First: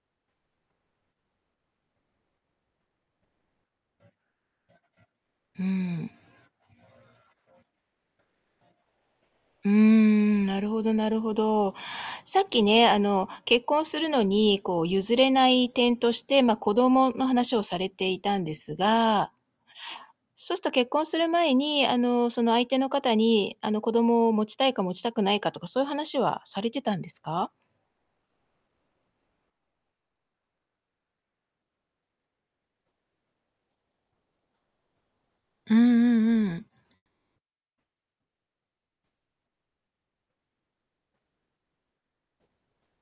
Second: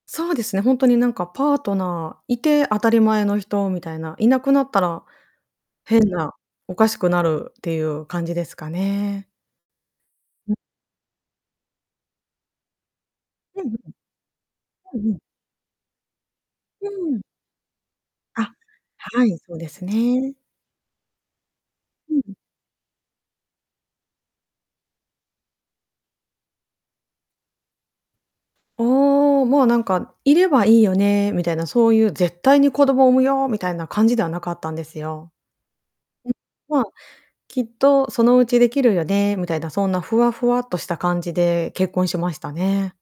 そうですね、ほんとになんかパートナーいて当たり前の人みたいな。いなくなったら、うー変ん。な、おかしくなるっていう感じですかね。うーん、うん。なるほどなるほど。さっきね、あのう結んうん。婚するのに、こううんう譲ん。れない点として、ま、子う供ーん。の話をされていたんあ、ですはがい、そうですね。そうすと結婚する前に、あうの、ん。その相手の方に、あの子供を持ちたいか持ちたくないかとか、そういう話はされてたんですか？おお、もうなんかいればいいよねみたいな、そういう絶対に子供を産むよみたいな感じではなかったんですよ。うんうんうん。うん。ま、きっとそのうちできるよねみたいな、そんなふわふわっとした感じで結婚しましたね。